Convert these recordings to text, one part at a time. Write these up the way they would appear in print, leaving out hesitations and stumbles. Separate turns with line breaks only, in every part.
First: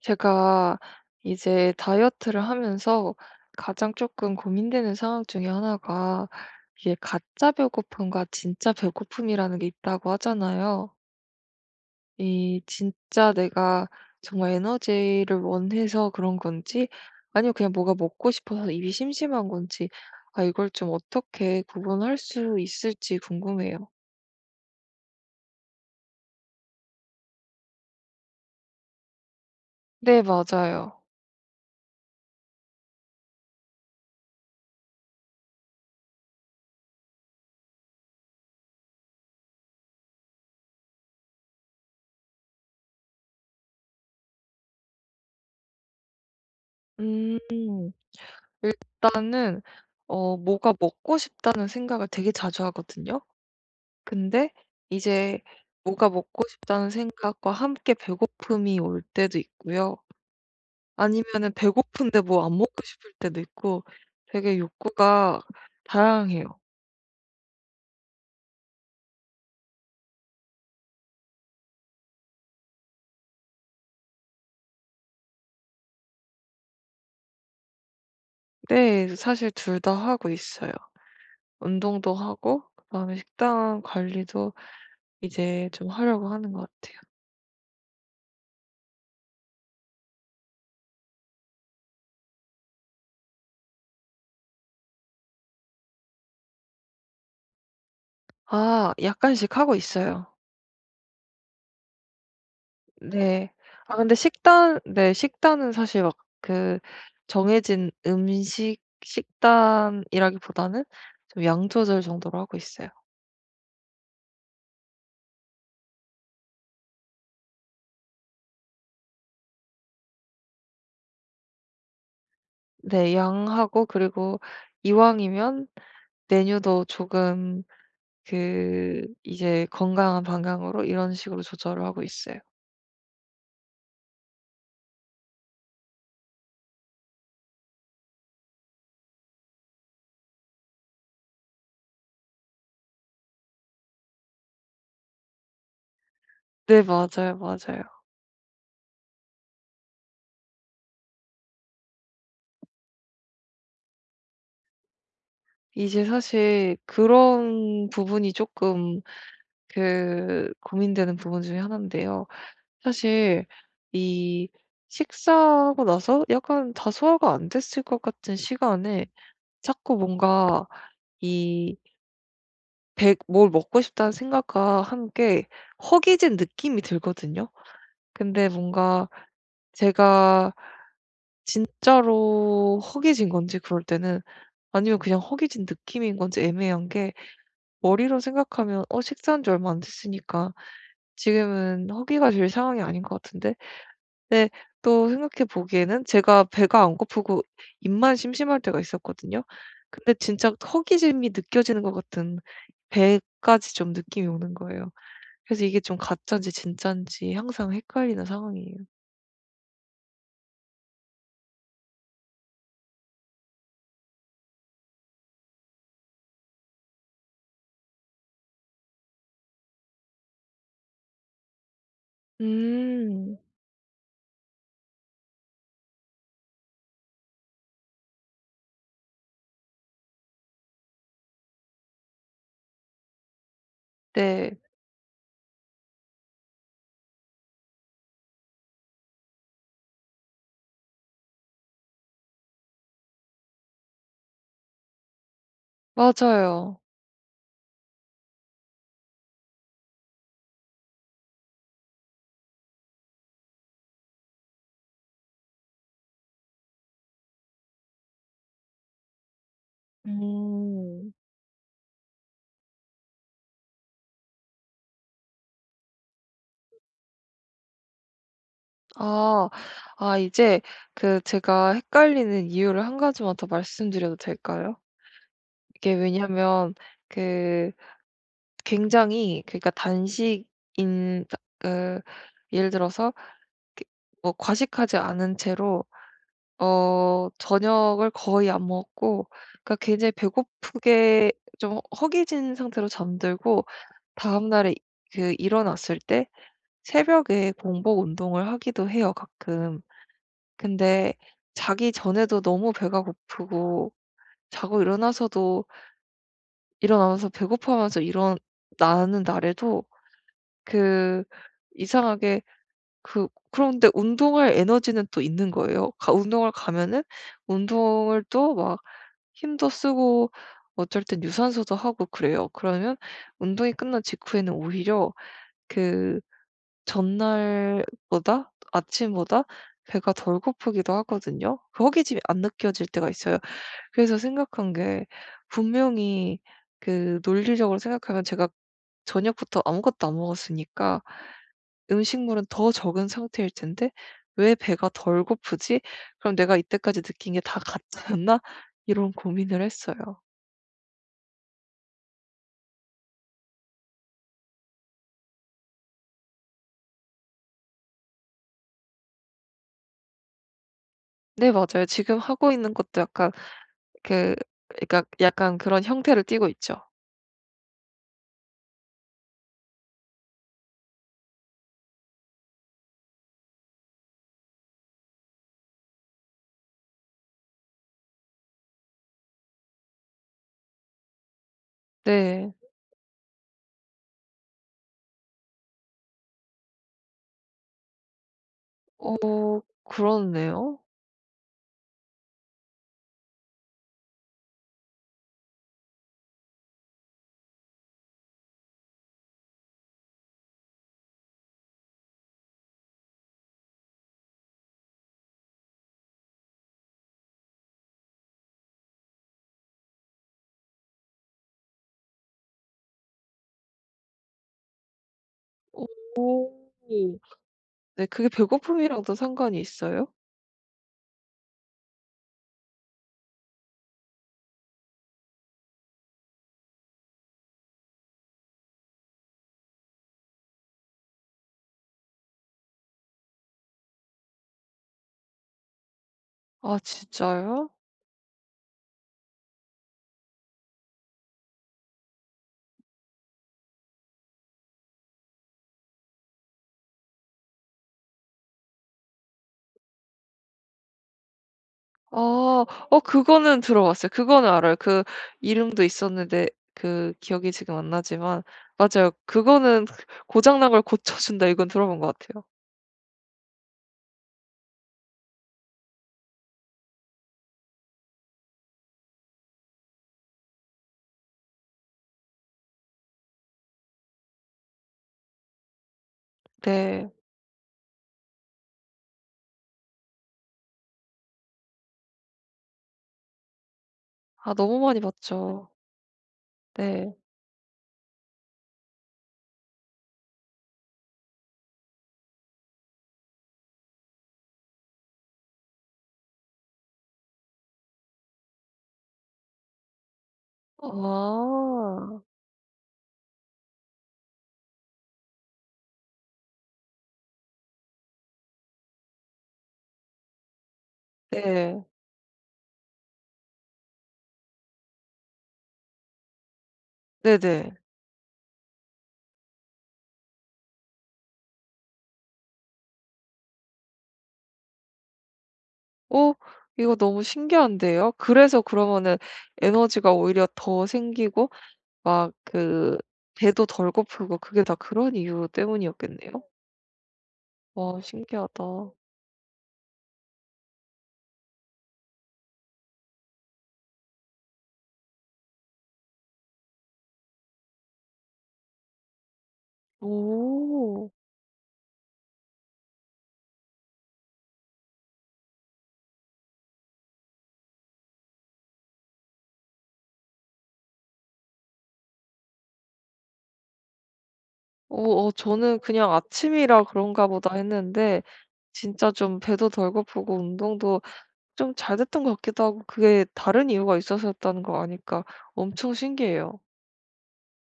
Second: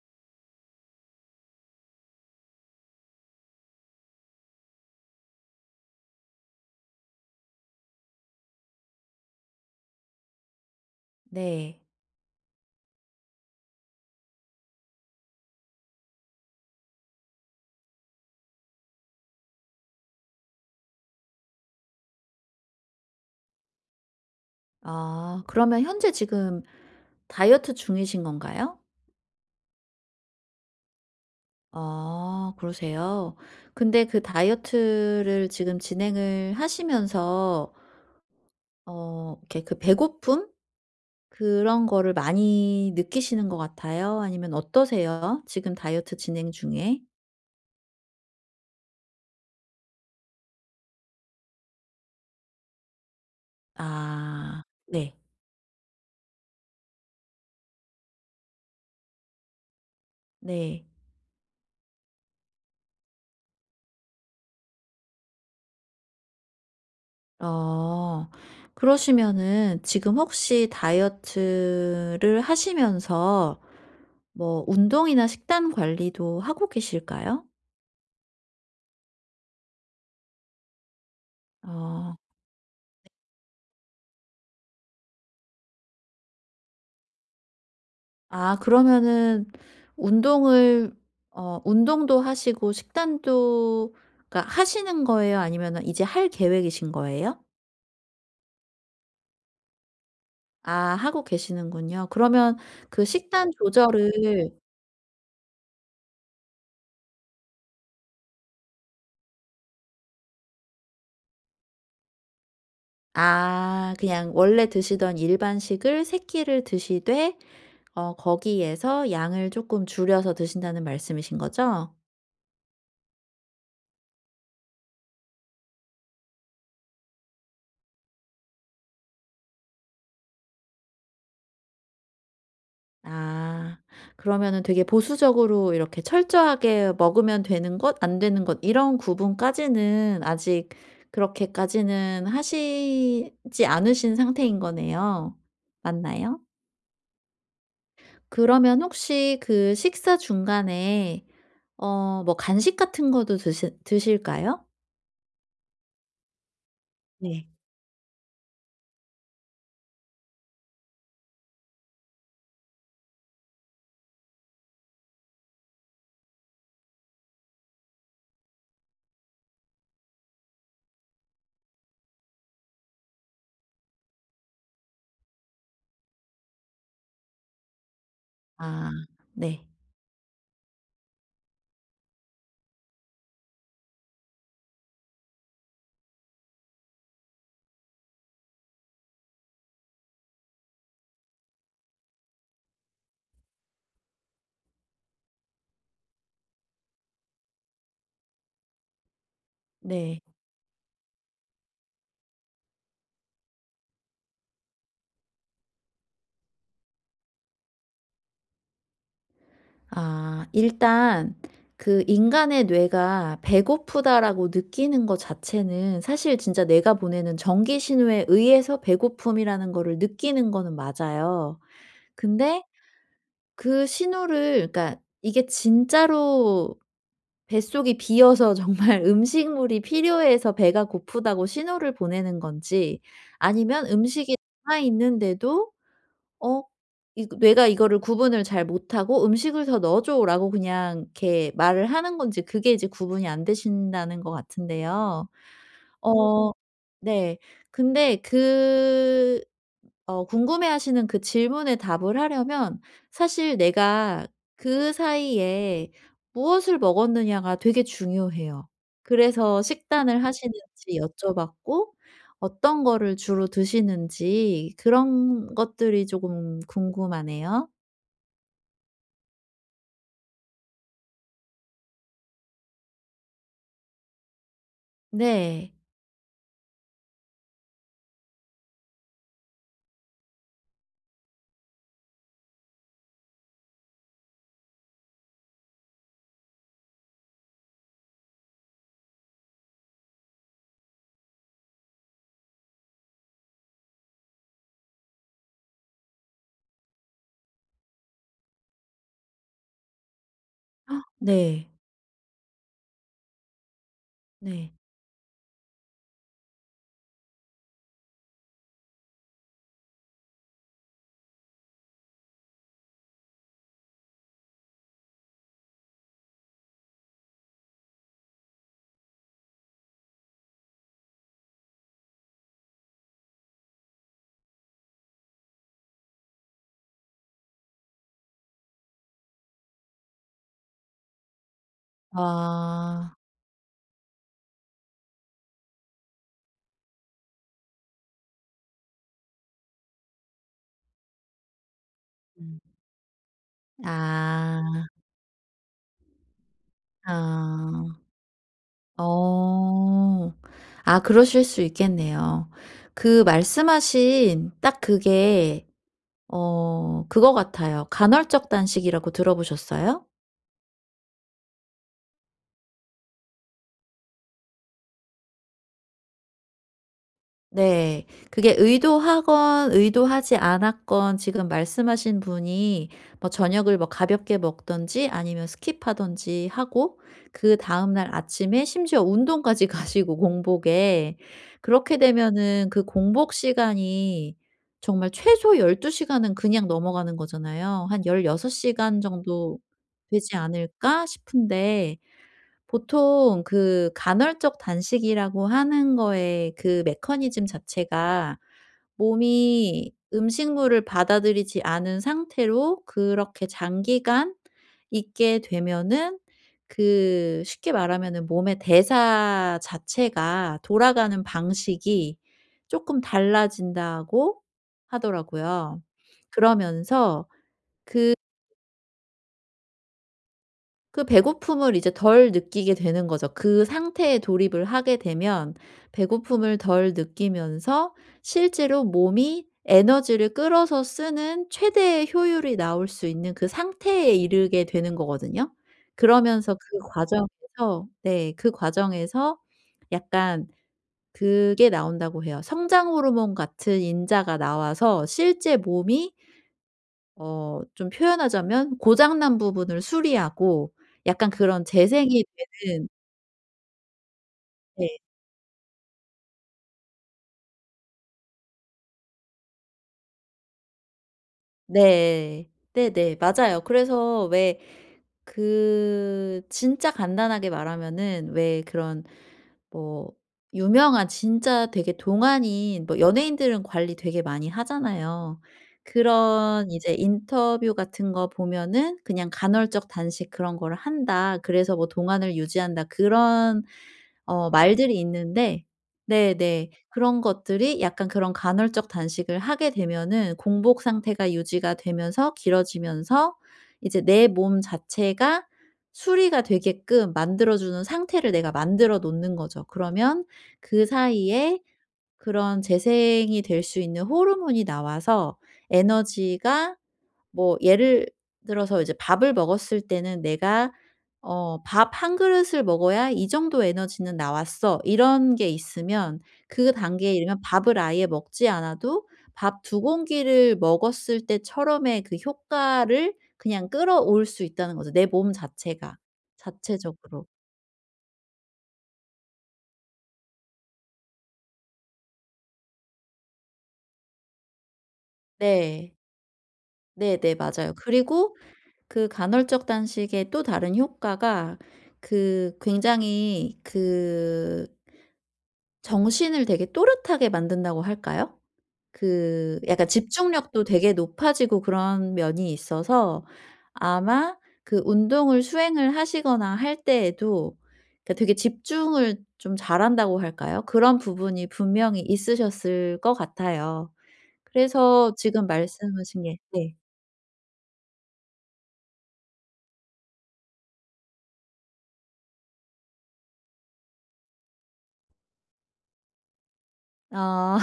제가 이제 다이어트를 하면서 가장 조금 고민되는 상황 중에 하나가 이게 가짜 배고픔과 진짜 배고픔이라는 게 있다고 하잖아요.
네.
이 진짜 내가 정말 에너지를 원해서 그런 건지 아니면 그냥 뭐가 먹고 싶어서 입이 심심한 건지 아 이걸 좀 어떻게 구분할 수 있을지 궁금해요.
아 그러면 현재 지금 다이어트 중이신 건가요?
네 맞아요.
아 그러세요. 근데 그 다이어트를 지금 진행을 하시면서 이렇게 그 배고픔 그런 거를 많이 느끼시는 것 같아요? 아니면 어떠세요? 지금 다이어트 진행 중에?
음. 일단은 뭐가 먹고 싶다는 생각을 되게 자주 하거든요. 근데
아 네.
이제 뭐가 먹고 싶다는 생각과 함께 배고픔이 올 때도 있고요.
네.
아니면은 배고픈데 뭐 안 먹고 싶을 때도 있고 되게 욕구가 다양해요.
어. 그러시면은 지금 혹시 다이어트를 하시면서 뭐 운동이나 식단 관리도 하고 계실까요?
네. 사실 둘 다 하고 있어요. 운동도
어.
하고 그다음에 식단 관리도 이제 좀 하려고 하는 것 같아요.
아 그러면은 운동을 어 운동도 하시고 식단도 그러니까 하시는 거예요? 아니면은 이제 할 계획이신 거예요?
아 약간씩 하고 있어요.
아 하고 계시는군요. 그러면 그 식단
네. 아 근데
조절을
식단 네 식단은 사실 막 그 정해진 음식 식단이라기보다는 좀 양 조절 정도로 하고 있어요.
아 그냥 원래 드시던 일반식을 3끼 끼를 드시되 거기에서 양을 조금 줄여서 드신다는 말씀이신 거죠?
네. 양하고 그리고 이왕이면 메뉴도 조금 그 이제 건강한 방향으로 이런 식으로 조절을 하고 있어요.
아. 그러면은 되게 보수적으로 이렇게 철저하게 먹으면 되는 것 안 되는 것 이런 구분까지는 아직 그렇게까지는 하시지 않으신 상태인 거네요. 맞나요?
네. 맞아요, 맞아요.
그러면 혹시 그 식사 중간에 뭐 간식 같은 것도 드시 드실까요?
이제 사실
네.
그런 부분이 쪼끔 그 고민되는 부분 중에 하나인데요. 사실 이 식사하고 나서 약간 다 소화가 안 됐을 것 같은 시간에 자꾸 뭔가 이 배 뭘 먹고 싶다는 생각과 함께 허기진 느낌이 들거든요. 근데
아
뭔가
네.
제가 진짜로 허기진 건지 그럴 때는 아니면 그냥 허기진 느낌인 건지 애매한 게 머리로 생각하면 '어 식사한 지 얼마 안 됐으니까 지금은 허기가 질 상황이 아닌 것 같은데?' 근데 또 생각해 보기에는 제가 배가 안 고프고 입만 심심할 때가 있었거든요. 근데
네.
진짜 허기짐이 느껴지는 것 같은 배까지 좀 느낌이 오는 거예요. 그래서 이게 좀 가짜인지 진짜인지 항상 헷갈리는 상황이에요.
아 일단 그 인간의 뇌가 배고프다라고 느끼는 것 자체는 사실 진짜 뇌가 보내는 전기 신호에 의해서 배고픔이라는 거를 느끼는 거는 맞아요. 근데
음.
그 신호를 그러니까 이게 진짜로 뱃속이 비어서 정말 음식물이 필요해서 배가 고프다고 신호를 보내는 건지 아니면 음식이
네.
남아 있는데도 어 이 뇌가 이거를 구분을 잘 못하고 "음식을 더 넣어 줘."라고 그냥 이렇게 말을 하는 건지 그게 이제 구분이 안 되신다는 것 같은데요. 어. 어
맞아요.
네. 근데 그 궁금해하시는 그 질문에 답을 하려면 사실 내가 그 사이에 무엇을 먹었느냐가 되게 중요해요. 그래서 식단을 하시는지
음.
여쭤봤고 어떤 거를 주로 드시는지 그런 것들이 조금 궁금하네요.
아. 아 이제 그 제가 헷갈리는 이유를 한 가지만 더 말씀드려도 될까요?
네.
이게 왜냐면 그 굉장히 그러니까 단식인 그 예를 들어서 이렇게 뭐 과식하지 않은 채로 저녁을 거의 안 먹고 그러니까 굉장히 배고프게 좀 허기진 상태로 잠들고 다음 날에 그 일어났을 때 새벽에 공복 운동을 하기도 해요, 가끔.
헉,
근데
네.
자기 전에도 너무 배가 고프고
네.
자고 일어나서도 일어나면서 배고파하면서 일어나는 날에도 그 이상하게 그런데 운동할 에너지는 또 있는 거예요. 가 운동을 가면은 운동을 또 막 힘도 쓰고 어쩔 땐 유산소도 하고 그래요. 그러면 운동이 끝난 직후에는 오히려 그 전날보다 아침보다 배가 덜 고프기도 하거든요. 그 허기짐이 안 느껴질 때가
아.
있어요. 그래서 생각한 게 분명히 그 논리적으로 생각하면 제가 저녁부터 아무것도 안 먹었으니까 음식물은
음.
더 적은 상태일 텐데 '왜
아.
배가 덜 고프지? 그럼 내가 이때까지 느낀 게 다
아.
가짜였나?' 이런 고민을 했어요.
어. 아 그러실 수 있겠네요. 그 말씀하신 딱 그게 그거 같아요. 간헐적 단식이라고 들어보셨어요?
네 맞아요. 지금 하고 있는 것도 약간 그 그러니까 약간 그런 형태를 띠고 있죠.
네. 그게 의도하건 의도하지 않았건 지금 말씀하신 분이 뭐 저녁을 뭐 가볍게 먹든지 아니면 스킵하든지 하고 그다음 날 아침에 심지어 운동까지 가시고 공복에 그렇게
네.
되면은 그 공복 시간이 정말 최소 열두 시간은 그냥 넘어가는 거잖아요. 한 16시간
어
정도 되지
그렇네요.
않을까 싶은데 보통 그 간헐적 단식이라고 하는 거에 그 메커니즘 자체가 몸이 음식물을 받아들이지 않은 상태로 그렇게 장기간 있게 되면은 그 쉽게 말하면은 몸의 대사 자체가 돌아가는 방식이 조금 달라진다고 하더라고요.
오.
그러면서
네
그
그게 배고픔이랑도 상관이 있어요?
그 배고픔을 이제 덜 느끼게 되는 거죠. 그 상태에 돌입을 하게 되면 배고픔을 덜 느끼면서 실제로 몸이 에너지를 끌어서 쓰는 최대의 효율이 나올 수 있는 그 상태에 이르게 되는 거거든요. 그러면서 그
아 진짜요?
과정에서 네 그 과정에서 약간 그게 나온다고 해요. 성장 호르몬 같은 인자가 나와서 실제 몸이 좀 표현하자면 고장 난 부분을 수리하고 약간 그런 재생이
아.
되는
그거는 들어봤어요. 그거는 알아요.
네.
그 이름도 있었는데 그 기억이 지금 안 나지만 맞아요. 그거는 고장 난 걸 고쳐 준다 이건 들어본 것 같아요.
네. 네네. 맞아요. 그래서 왜 그 진짜 간단하게 말하면은 왜 그런 뭐 유명한 진짜 되게 동안인 뭐 연예인들은 관리 되게 많이 하잖아요. 그런 이제
네.
인터뷰 같은 거 보면은 그냥 간헐적 단식 그런 거를 한다. 그래서 뭐 동안을 유지한다. 그런
아 너무
말들이
많이
있는데
봤죠.
네네.
네.
그런 것들이 약간 그런 간헐적 단식을 하게 되면은 공복 상태가 유지가 되면서 길어지면서 이제 내 몸 자체가 수리가 되게끔 만들어 주는 상태를 내가 만들어 놓는 거죠. 그러면 그 사이에
아.
그런 재생이 될 수 있는 호르몬이 나와서 에너지가 뭐 예를 들어서 이제 밥을 먹었을 때는 '내가
네.
밥 한 그릇을 먹어야 이 정도 에너지는 나왔어.' 이런 게 있으면 그 단계에 이르면
네네.
밥을 아예 먹지 않아도 밥 두 공기를 먹었을 때처럼의 그 효과를 그냥 끌어올 수 있다는 거죠, 내 몸 자체가
어 이거 너무
자체적으로.
신기한데요. 그래서 그러면은 에너지가 오히려 더 생기고 막 그 배도 덜 고프고 그게 다 그런 이유
네.
때문이었겠네요.
네네. 맞아요.
와
그리고
신기하다.
그 간헐적 단식의 또 다른 효과가 그 굉장히 그 정신을 되게 또렷하게 만든다고 할까요? 그 약간 집중력도 되게
오.
높아지고 그런 면이 있어서 아마 그 운동을 수행을 하시거나 할 때에도 그러니까 되게 집중을 좀 잘한다고 할까요? 그런 부분이 분명히 있으셨을 것 같아요.
어
그래서 지금
저는 그냥
말씀하신 게 네.
'아침이라 그런가 보다.' 했는데 진짜 좀 배도 덜 고프고 운동도 좀 잘 됐던 것 같기도 하고 그게 다른 이유가 있어서였다는 거 아니까 엄청 신기해요.
아.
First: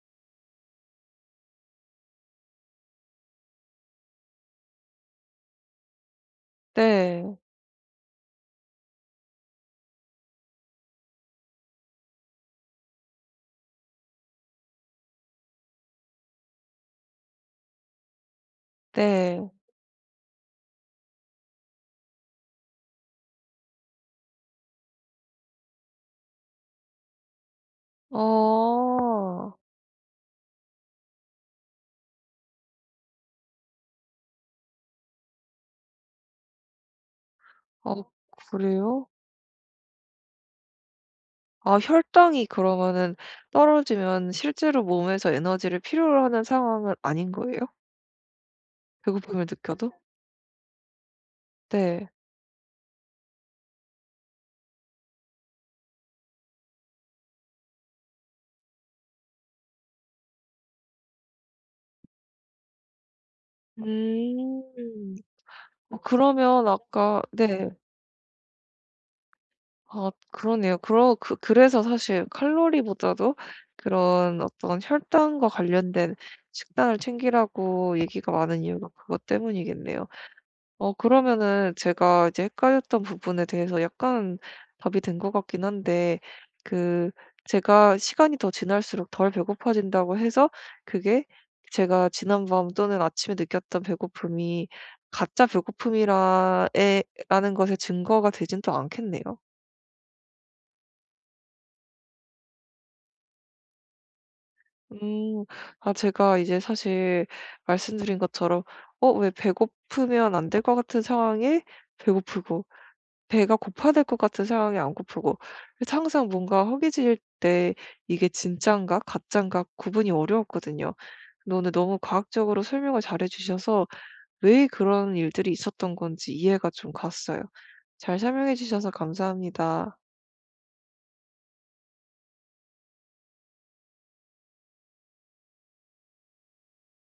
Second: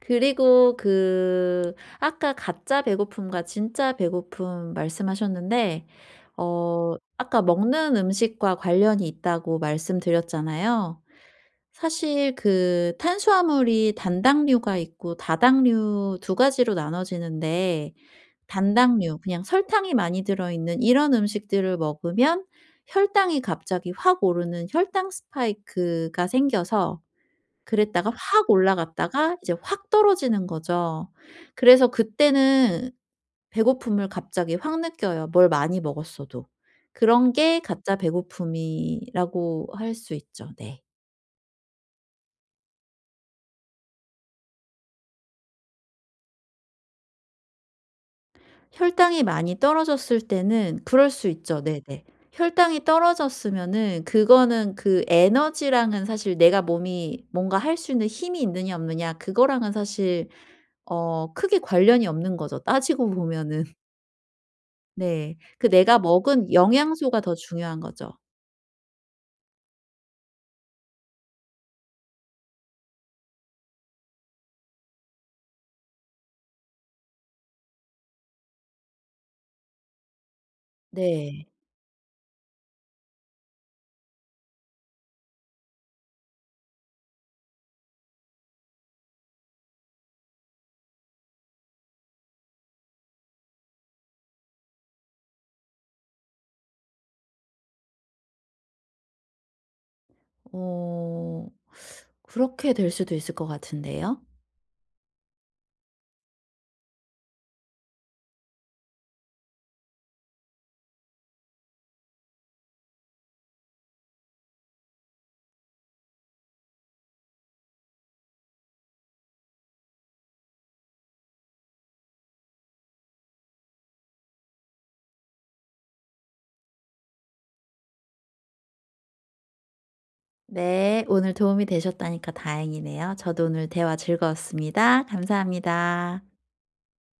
그리고 그 아까 가짜 배고픔과 진짜 배고픔 말씀하셨는데
네.
아까 먹는 음식과 관련이 있다고 말씀드렸잖아요. 사실 그 탄수화물이 단당류가 있고 다당류 두 가지로 나눠지는데 단당류 그냥
네.
설탕이 많이 들어있는 이런 음식들을 먹으면 혈당이 갑자기 확 오르는 혈당 스파이크가 생겨서 그랬다가 확
어.
올라갔다가 이제 확 떨어지는 거죠. 그래서 그때는 배고픔을 갑자기 확 느껴요, 뭘 많이 먹었어도. 그런 게
어
가짜
그래요?
배고픔이라고 할 수 있죠. 네.
아 혈당이 그러면은 떨어지면 실제로 몸에서 에너지를 필요로 하는 상황은 아닌 거예요?
혈당이
배고픔을
많이
느껴도?
떨어졌을 때는 그럴 수 있죠. 네네.
네.
혈당이 떨어졌으면은 그거는 그 에너지랑은 사실 내가 몸이 뭔가 할 수 있는 힘이 있느냐 없느냐 그거랑은 사실 크게 관련이 없는 거죠, 따지고 보면은.
음.
네. 그 내가 먹은
그러면
영양소가
아까
더
네.
중요한 거죠.
아 그러네요. 그러 그 그래서 사실 칼로리보다도 그런 어떤 혈당과 관련된 식단을 챙기라고 얘기가 많은 이유가 그것 때문이겠네요.
네.
그러면은 제가 이제 헷갈렸던 부분에 대해서 약간 답이 된 것 같긴 한데 그 제가 시간이 더 지날수록 덜 배고파진다고 해서 그게 제가 지난밤 또는 아침에 느꼈던 배고픔이 가짜 배고픔이라 라는 것의 증거가 되진 또 않겠네요.
어 그렇게 될 수도 있을 것 같은데요.
음. 아 제가 이제 사실 말씀드린 것처럼 왜 배고프면 안 될 것 같은 상황에 배고프고 배가 고파야 될 것 같은 상황에 안 고프고 그래서 항상 뭔가 허기질 때 이게 진짠가 가짠가 구분이 어려웠거든요. 근데 오늘 너무 과학적으로 설명을 잘해 주셔서 왜 그런 일들이 있었던 건지 이해가 좀 갔어요. 잘 설명해 주셔서 감사합니다.
네. 오늘 도움이 되셨다니까 다행이네요. 저도 오늘 대화 즐거웠습니다. 감사합니다.